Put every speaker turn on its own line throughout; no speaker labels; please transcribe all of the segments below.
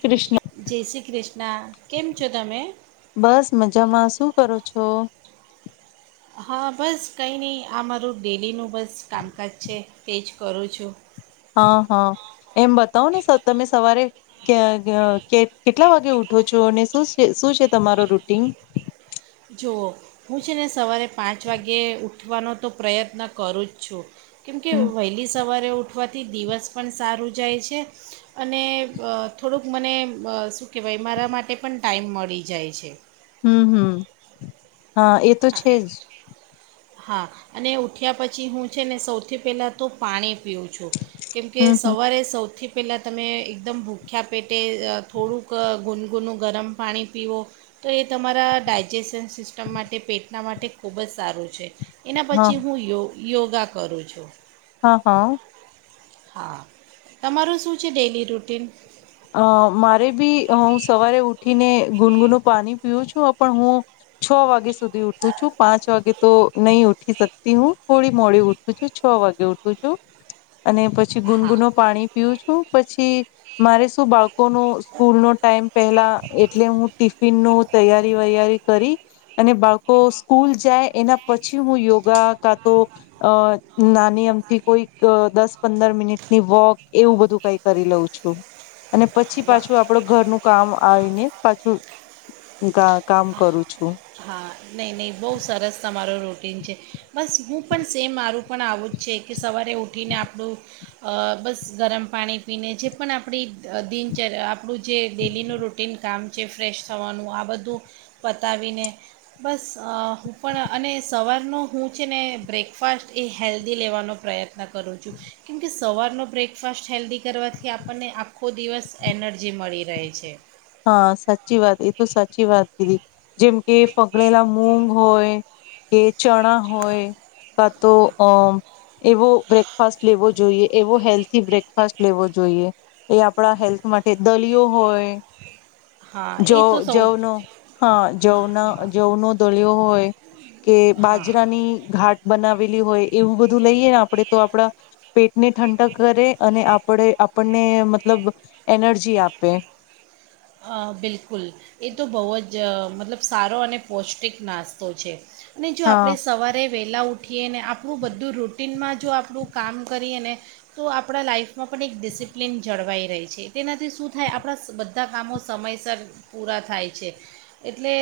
કૃષ્ણ
જય શ્રી કૃષ્ણ કેમ છો તમે
બસ મજામાં શું કરો છો?
હા બસ કઈ નહી આ મારું ડેલીનું બસ કામકાજ છે તે જ કરું છું
હા હા એમ બતાવો ને તમે સવારે ક કેટલા વાગે ઉઠો છો અને શું છે તમારો રૂટીન
જુઓ હું છે ને સવારે પાંચ વાગે ઉઠવાનો તો પ્રયત્ન કરું જ છું. કેમ કે
હમ
વહેલી સવારે ઉઠ ઉઠવાથી દિવસ પણ સારું જાય છે અને થોડુંક મને શું કહેવાય મારા માટે પણ ટાઈમ મળી જાય છે
હમ હમ હા એ તો છે જ
હા અને ઉઠ્યા પછી હું છે ને સૌથી પહેલાં તો પાણી પીવું છું કેમ કે
હમ હમ
સવારે સૌથી પહેલાં તમે એકદમ ભૂખ્યા પેટે થોડુંક ગુનગુનું ગરમ પાણી પીવો તો એ તમારા ડાયજેશન સિસ્ટમ માટે તે પેટના માટે ખુબ જ સારું છે. એના
હા
પછી હું યોગ યોગા કરું છું.
હા હા
હા તમારું શું છે ડેલી રૂટીન
અ મારે બી હું સવારે ઉઠીને ગુનગુનું પાણી પીવું છું પણ હું છ વાગે સુધી ઉઠું છું પાંચ વાગે તો નહી ઉઠી શકતી હું થોડી મોડી ઉઠું છું છ વાગે ઉઠું છું અને પછ પછી
હા
ગુનગુનો પાણી પીવું શું પછી મારે શું બાળકો ન સ્કૂલ નો ટાઈમ પેલા એટલે હું ટિફિન નુ તૈયારી વૈયારી કરી અને બાળકો સ્કૂલ જાય એના પછી હું યોગા કા તો નાની અમથી કોઈક દસ પંદર મિનિટની વોક એવું બધું કઈ કરી લઉં છું અને પછી
વાહ
પાછું આપડું ઘરનું કામ આવીને પાછું કામ કરું છું
હા નહીં નહીં બહુ સરસ તમ મારો રૂટીન છે બસ હું પણ સેમ મારું પણ આવું જ છે કે સવારે ઉઠીને આપણું બસ ગરમ પાણી પીને જે પણ આપણી દિનચર્યા આપણું જે ડેલીનું રૂટીન કામ છે ફ્રેશ થવાનું આ બધું પતાવીને બસ હું પણ અને સવારનો હું છે ને બ્રેકફાસ્ટ એ હેલ્ધી લેવાનો પ્રયત્ન કરું છું કેમકે સવારનો બ્રેકફાસ્ટ હેલ્ધી કરવાથી આપણને આખો દિવસ એનર્જી મળી રહે છે.
હા, સાચી વાત એ તો સાચી વાત કીધી જેમ કે, ફગડેલા મૂગ હોય કે ચણા હોય, કા તો અમ એવો બ્રેકફાસ્ટ લેવો જોઈએ. એવો હેલ્થી બ્રેકફાસ્ટ લેવો જોઈએ. એ આપણા હેલ્થ માટે દલિયો હોય
હા એ તો સૌ
જવનો હા જવ
હા
જવનો દળિયો હોય કે,
હા
બાજરાની ઘાટ બનાવેલી હોય એવું બધું લઈએ. આપણે તો આપણા પેટને ઠંડક કરે, અને આપણે આપણને મતલબ એનર્જી આપે
અ બિલકુલ એ તો બહુ જ મતલબ સારો અને પૌષ્ટિક નાસ્તો છે. અને ને જો
હા
આપણે સવારે વેલા ઉઠીએ ને આપણું બધું રૂટીનમાં જો આપણું કામ કરીએ, ને તો આપણા લાઈફમાં પણ એક ડિસિપ્લિન જળવાઈ રહી છે. તેનાથી શું થાય આપણા બધા કામો સમયસર પૂરા થાય છે. એટલે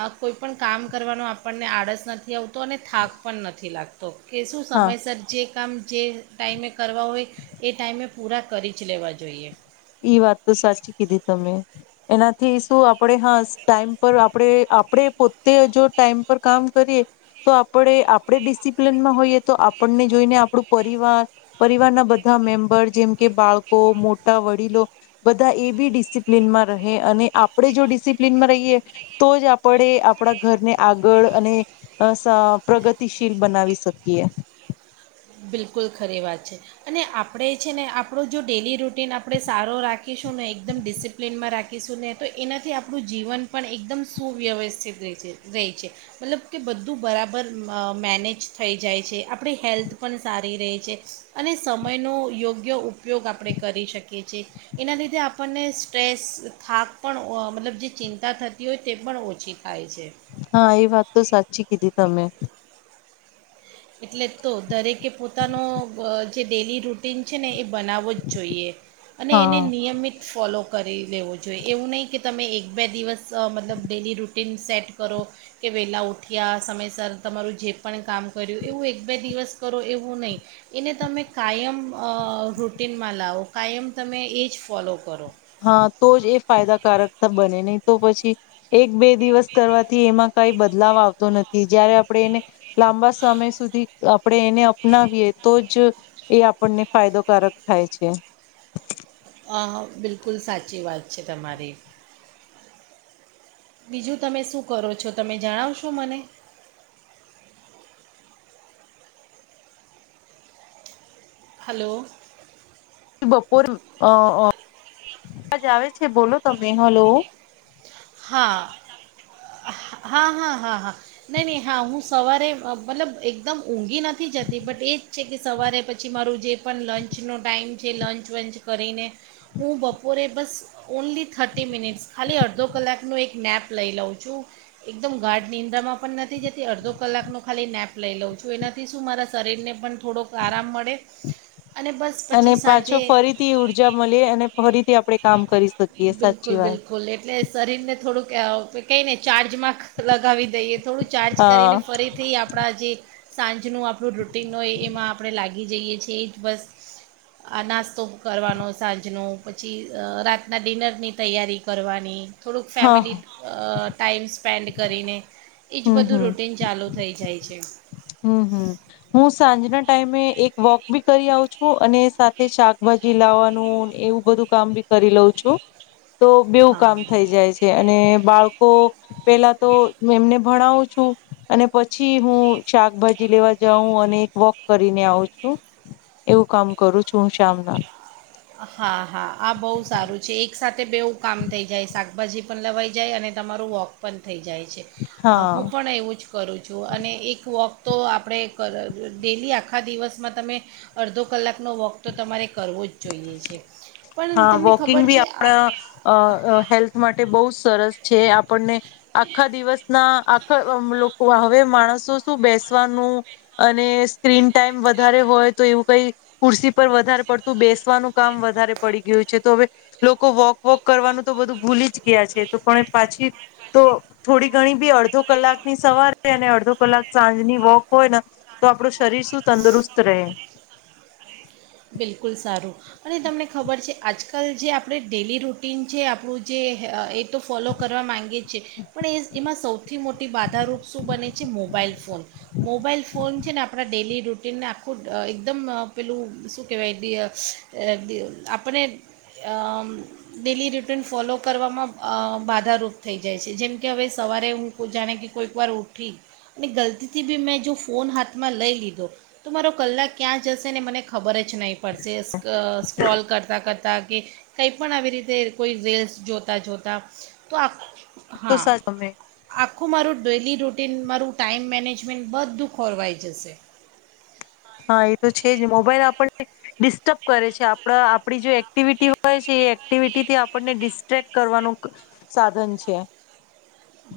આ કોઈ પણ કામ કરવાનો આપણને આળસ નથી આવતો, અને થાક પણ નથી લાગતો કે શું
હા
સમય સરજી કામ જે ટાઈમે કરવા હોય, એ ટાઈમે પૂરા કરી જ લેવા જોઈએ.
ઈ વાત તો સાચી કીધી તમે એનાથી શું આપણે હા ટાઈમ પર આપણે આપણે પોતે જો ટાઈમ પર કામ કરીએ, તો આપણે આપણે ડિસિપ્લનમાં હોઈએ, તો આપણને જોઈને આપણું પરિવાર પરિવારના બધા મેમ્બર જેમ કે બાળકો મોટા વ બધા એ બી ડિસિપ્લનમાં રહે, અને આપણે જો ડિસિપ્લનમાં રહીએ, તો જ આપણે આપણા ઘરને આગળ અને પ્રગતિશીલ બનાવી શકીએ.
બિલકુલ ખરી વાત છે અને આપણે છે, ને આપણો જો ડેલી રૂટીન આપણે સારો રાખીશું ને એકદમ ડિસિપ્લિનમાં રાખીશું ને, તો એનાથી આપણું જીવન પણ એકદમ સુવ્યવસ્થિત રહે છે. રહે છે. મતલબ કે બધું બરાબર મેનેજ થઈ જાય છે. આપણી હેલ્થ પણ સારી રહે છે. અને સમયનો યોગ્ય ઉપયોગ આપણે કરી શકીએ છીએ. એના લીધે આપણને સ્ટ્રેસ થાક પણ મતલબ જે ચિંતા થતી હોય તે પણ ઓછી થાય છે
હા, એ વાત તો સાચી પછી કીધી તમે
એટલે તો દરેકે પોતાનો જે ડેલી રૂટીન છે, ને એ બનાવવો જ જોઈએ, અને
હા
એને નિયમિત ફોલો કરી લેવો જોઈએ એવું નહીં, કે તમે એક બે દિવસ મતલબ ડેલી રૂટીન સેટ કરો કે, વહેલાં ઉઠ્યા સમયસર તમારું જે પણ કામ કર્યું એવું એક બે દિવસ કરો એવું નહીં, એને તમે કાયમ રૂટિનમાં લાવો કાયમ તમે એ જ ફોલો કરો
હા, તો જ એ ફાયદાકારક બને નહી તો પછી એક બે દિવસ કરવાથી એમાં કઈ બદલાવ આવતો નથી. જયારે આપણે એને લાંબા સમય સુધી આપણે એને અપનાવીએ તો જ એ આપણને ફાયદોકારક થાય છે.
હા, બિલકુલ સાચી વાત છે. તમારી બીજું તમે શું કરો છો તમે જણાવશો મને હલો,
બપોરજ અવાજ આવે છે. બોલો તમે હલો,
હા, હા, હા, હા, હા, નહી, નહી, હા, હું, સવારે મતલબ એકદમ ઊંઘી નથી જતી, બટ એ જ છે, કે સવારે પછી મારું જે પણ લંચનો ટાઈમ છે. લંચ વંચ કરીને હું બપોરે બસ ઓનલી થર્ટી મિનિટ્સ ખાલી અડધો કલાક ન એક નેપ લઈ લઉં છું. એકદમ ગાઢ નિંદ્રામાં પણ નથી જતી, અડધો કલાકનો ખાલી નેપ લઈ લઉં છું. એનાથી શું મારા શરીરને પણ થોડોક આરામ મળે અને બસ
અને
પછી
પાછો
સાંજે
ફરીથી ઊર્જા મળીએ અને ફરીથી આપણેે કામ કરી શકીએ, સાચી વાત
ને થોડુંક કઈને ચાર્જ જ લગાવી દઈએ થોડું ચાર્જ
હા
કરીને ફરીથી આપણા જે સાંજનું આપણું રૂટિન હોય, એમાં આપણે લાગી જઈએ છીએ. એ જ બસ આ નાસ્તો કરવાનો સાંજનો પછી રાતના ડિનરની તૈયારી કરવાની થોડુંક
હા
ફેમિલી ટાઈમ્સ સ્પેન્ડ કરીને એજ
હમ
બધું રૂટીન ચાલુ થઇ જાય છે.
હમ્મ, હમ્મ, હું સાંજના ટાઈમે એક વોક બી કરી આવ છું. અને સાથે શાકભાજી લાવવાનું એવું બધું કામ બી કરી લઉં છું. તો બેવું કામ
હા
થઈ જાય છે. અને બાળકો પેલા તો એમને ભણાવું છું અને પછી હું. શાકભાજી લેવા જાઉં અને એક વોક કરીને આવું છું એવું કામ કરું છું હું શમના.
હા હા આ બહુ સારું છે એક સાથે. વું કામ થઈ જાય સા. બાજી પણ લવાઈ જાય અને તમારું વોક પણ થઇ જાય.
હા
હું પણ એવું જ કરું છું અને એક વોક. તો આપણે કર ડેલી આખા દિવસમાં તમે અડધો કલાકનો વોક તો તમારે કરવો જ. જોઈએ છ છેએ.
હા વોકિંગ બી આપણા હેલ્થ માટે બહુ જ સરસ. છે આપણને. આખા દિવસ ના આખા. હવે માણસો શું બેસવાનું અને સ્ક્રીન. ટાઈમ વધારે હોય તો એવું. કઈ કુરસી પર વધારે પડતું બેસવાનું કામ વધારે. પડી ગયું છે તો હવે લોકો વોક વોક કરવાનું તો બધું ભૂલી જ ગયા છે તો પણ પાછી તો થોડી ઘણી બી અડધો કલાક ની સવારે અને અડધો કલાક સાંજની વોક હોયને તો આપડું શરીર શું તંદુરસ્ત રહે.
બિલકુલ સારું અને તમને ખબર છે આજકાલ જે આપણે ડેલી રૂટીન છે આપણું જે એ. એ તો ફોલો કરવા માંગે છીએ પણ એ એમાં સૌથી મોટી બાધારૂપ શું બને છે મોબાઈલ ફોન મોબાઈલ ફોન છે ને આપણા ડેલી રૂટીનનેણે. એકદમ પેલું. કહેવાય આપને ડેલી રૂટીન ફોલો કરવામાં બાધારૂપ થઈ જાય છે જેમ કે હવે સવારે હું જાણે કે કોઈકવાર ઉઠી અને ગલતીથી બી મેં જો ફોન હાથમાં લઈ લીધો તો મારો કલાક ક્યાં જશે ને મને ખબર જ. નહી પડ સ્ક્રોલ કરતા કરતા કે કંઈ પણ આવી રીતે કોઈ રીલ્સ જોતા જોતા તો.
તો
હા
સાચમે
આખું મારું. ડેલી રૂટીન મારું ટાઈમ મેનેજમેન્ટ બધું ખોરવાઈ જશે.
હા એ તો મોબાઈલ આપણને ડિસ્ટર્બ કરે છે આપ આપડી જે એક્ટિવિટી હોય છે એ એક્ટિવિટીથી આપણને ડિસ્ટ્રેક્ટ કરવાનું સાધન છે.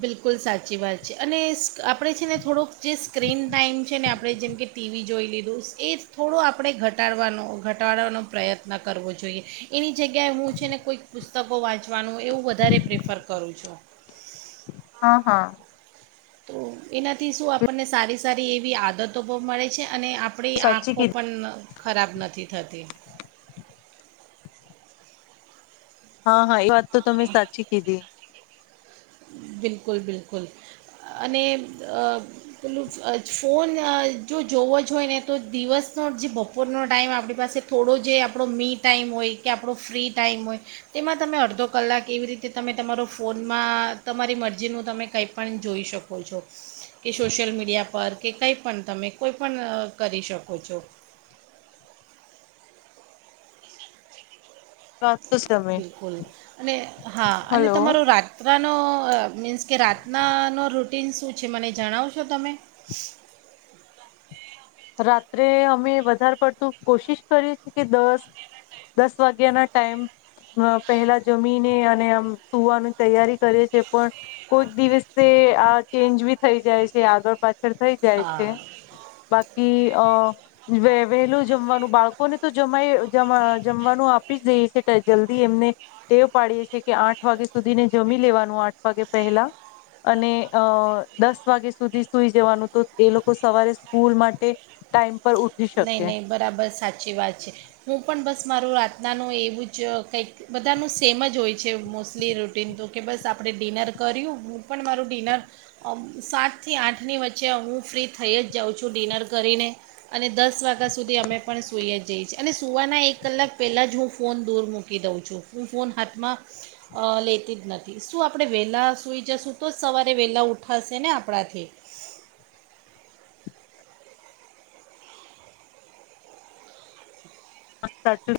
બિલકુલ સાચી વાત છે અને આપણે છે ને થોડોક જે સ્ક્રીન ટાાઈમ છે ને આપણે જેમકે ટીવી જોઈ લીધું એ થોડો આપણે ઘટાડવાનો ઘટાડવાનો પ્રયત્ન કરવો જોઈએ એની જગ્યાએ હું છે ને કોઈક પુસ્તકો વાંચવાનું એવું વધારે પ્રેફર કરું છું.
હા હા.
તો એનાથી શું આપણને સારી સારી એવી આદતો પણ મળે છે. અને આપણી
સાચી
આંખો
કીધી.
પણ. ખરાબ નથી થતી.
હા હા એ વાત. તો તમે સાચી કીધી.
બિલકુલ બિલકુલ અને પેલું ફોન જો જોવો જ હોય ને તો દિવસનો જે બપોરનો ટાઈમ આપણી પાસે થોડો જે આપણો મી ટાઈમ હોય કે આપણો ફ્રી ટાઈમ હોય તેમાં તમે અડધો કલાક એવી રીતે તમે તમારો ફોનમાં. તમારી મરજીનું તમે કંઈ પણ જોઈ શકો છો કે સોશિયલ મીડિયા પર કે કંઈ પણ તમે કોઈ પણણ કરી શકો છો.
[inaudible]
બિલકુલ અને હા અને
હલો
તમારો રાત. તનું. મીન્સ કે રાતનાનો રૂટ. ું છે મને જણાવશો તમે.
રાત્રે અમે વધારે પડતું કોશિશ કરીએ છે કે દસ દસ વાગ્યા ના ટાઈમ પહેલા જમીને અને આમ સુવાનું તૈયારી કરીએ છે પણ કોક દિવસે આ ચેન્જ બી થઈ જાય છે આગળ પાછ. થઈ જાય છે
હા
બાકી. વહેલું જમવાનું બાળકોને તો જમાય જમવાનું આપી જ દઈ છે જલ્દી એમને ટેવ પાડીયે છે કે આઠ વાગે સુધીને જમી લેવાનું આઠ વાગે પહેલા અને અ દસ વાગે સુધી સુઈ જવાનું તો એ લોકો સવારે સ્કૂલમાં તે ટાઈમ
નહી નહી બરાબર સાચી વાત છે હું પણ બસ બસ મારું રાતનાનું એવું જ કંઈક બધાનું સેમ જ હોય છે મોસ્ટલી રૂટટીન તો કે બસ આપણે ડિનર કર્યું હું પણ મારું ડિનર સાતથી આઠની વચ્ચે હું ફ્રી થઈ જ જાઉં છું ડિનર કરીને અને દસ વાગ્યા સુધી અમે પણ સઈએ જઈએ છીએ અને સુવાના એક કલાક પહેલાં જ હું ફોન દૂર મૂકી દઉં છું હું ફોન હાથમાં લેતી જ નથી શું આપણે વહેલાં સુઈ જશું તો જ સવારે વહેલાં ઉઠાશે ને આપણાથી
હ સાચું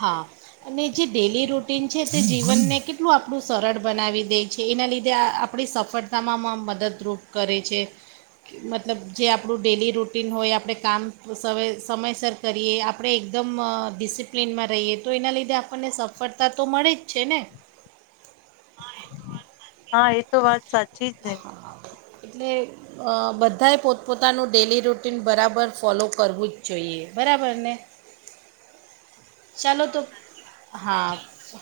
હા અને જે ડેલી રૂટન છે તે જીવનને કેટલું આપણું સરળ બનાવી દે છે એના લીધે આપણી સફળતામાં મદદરૂપ કરે છે મતલબ જે આપણું ડેલી રૂટિન હોય આપણે કામ સમયસર કરીએ આપણે એકદમ ડિસિપ પ્લેનમાં રહીએ તો એના લીધે આપણને સફળતા તો મળે જ છે ને
હા એ તો વાત સાચી જ ને
હા એટલે બધાએ પોતપોતાનું ડેલી રૂટીન બરાબર ફોલો કરવું જ જોઈએ બરાબર ને ચાલો તો હા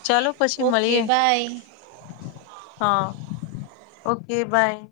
ચાલો પછી
ઓકે
મળીએ
બાય
હા ઓકે બાય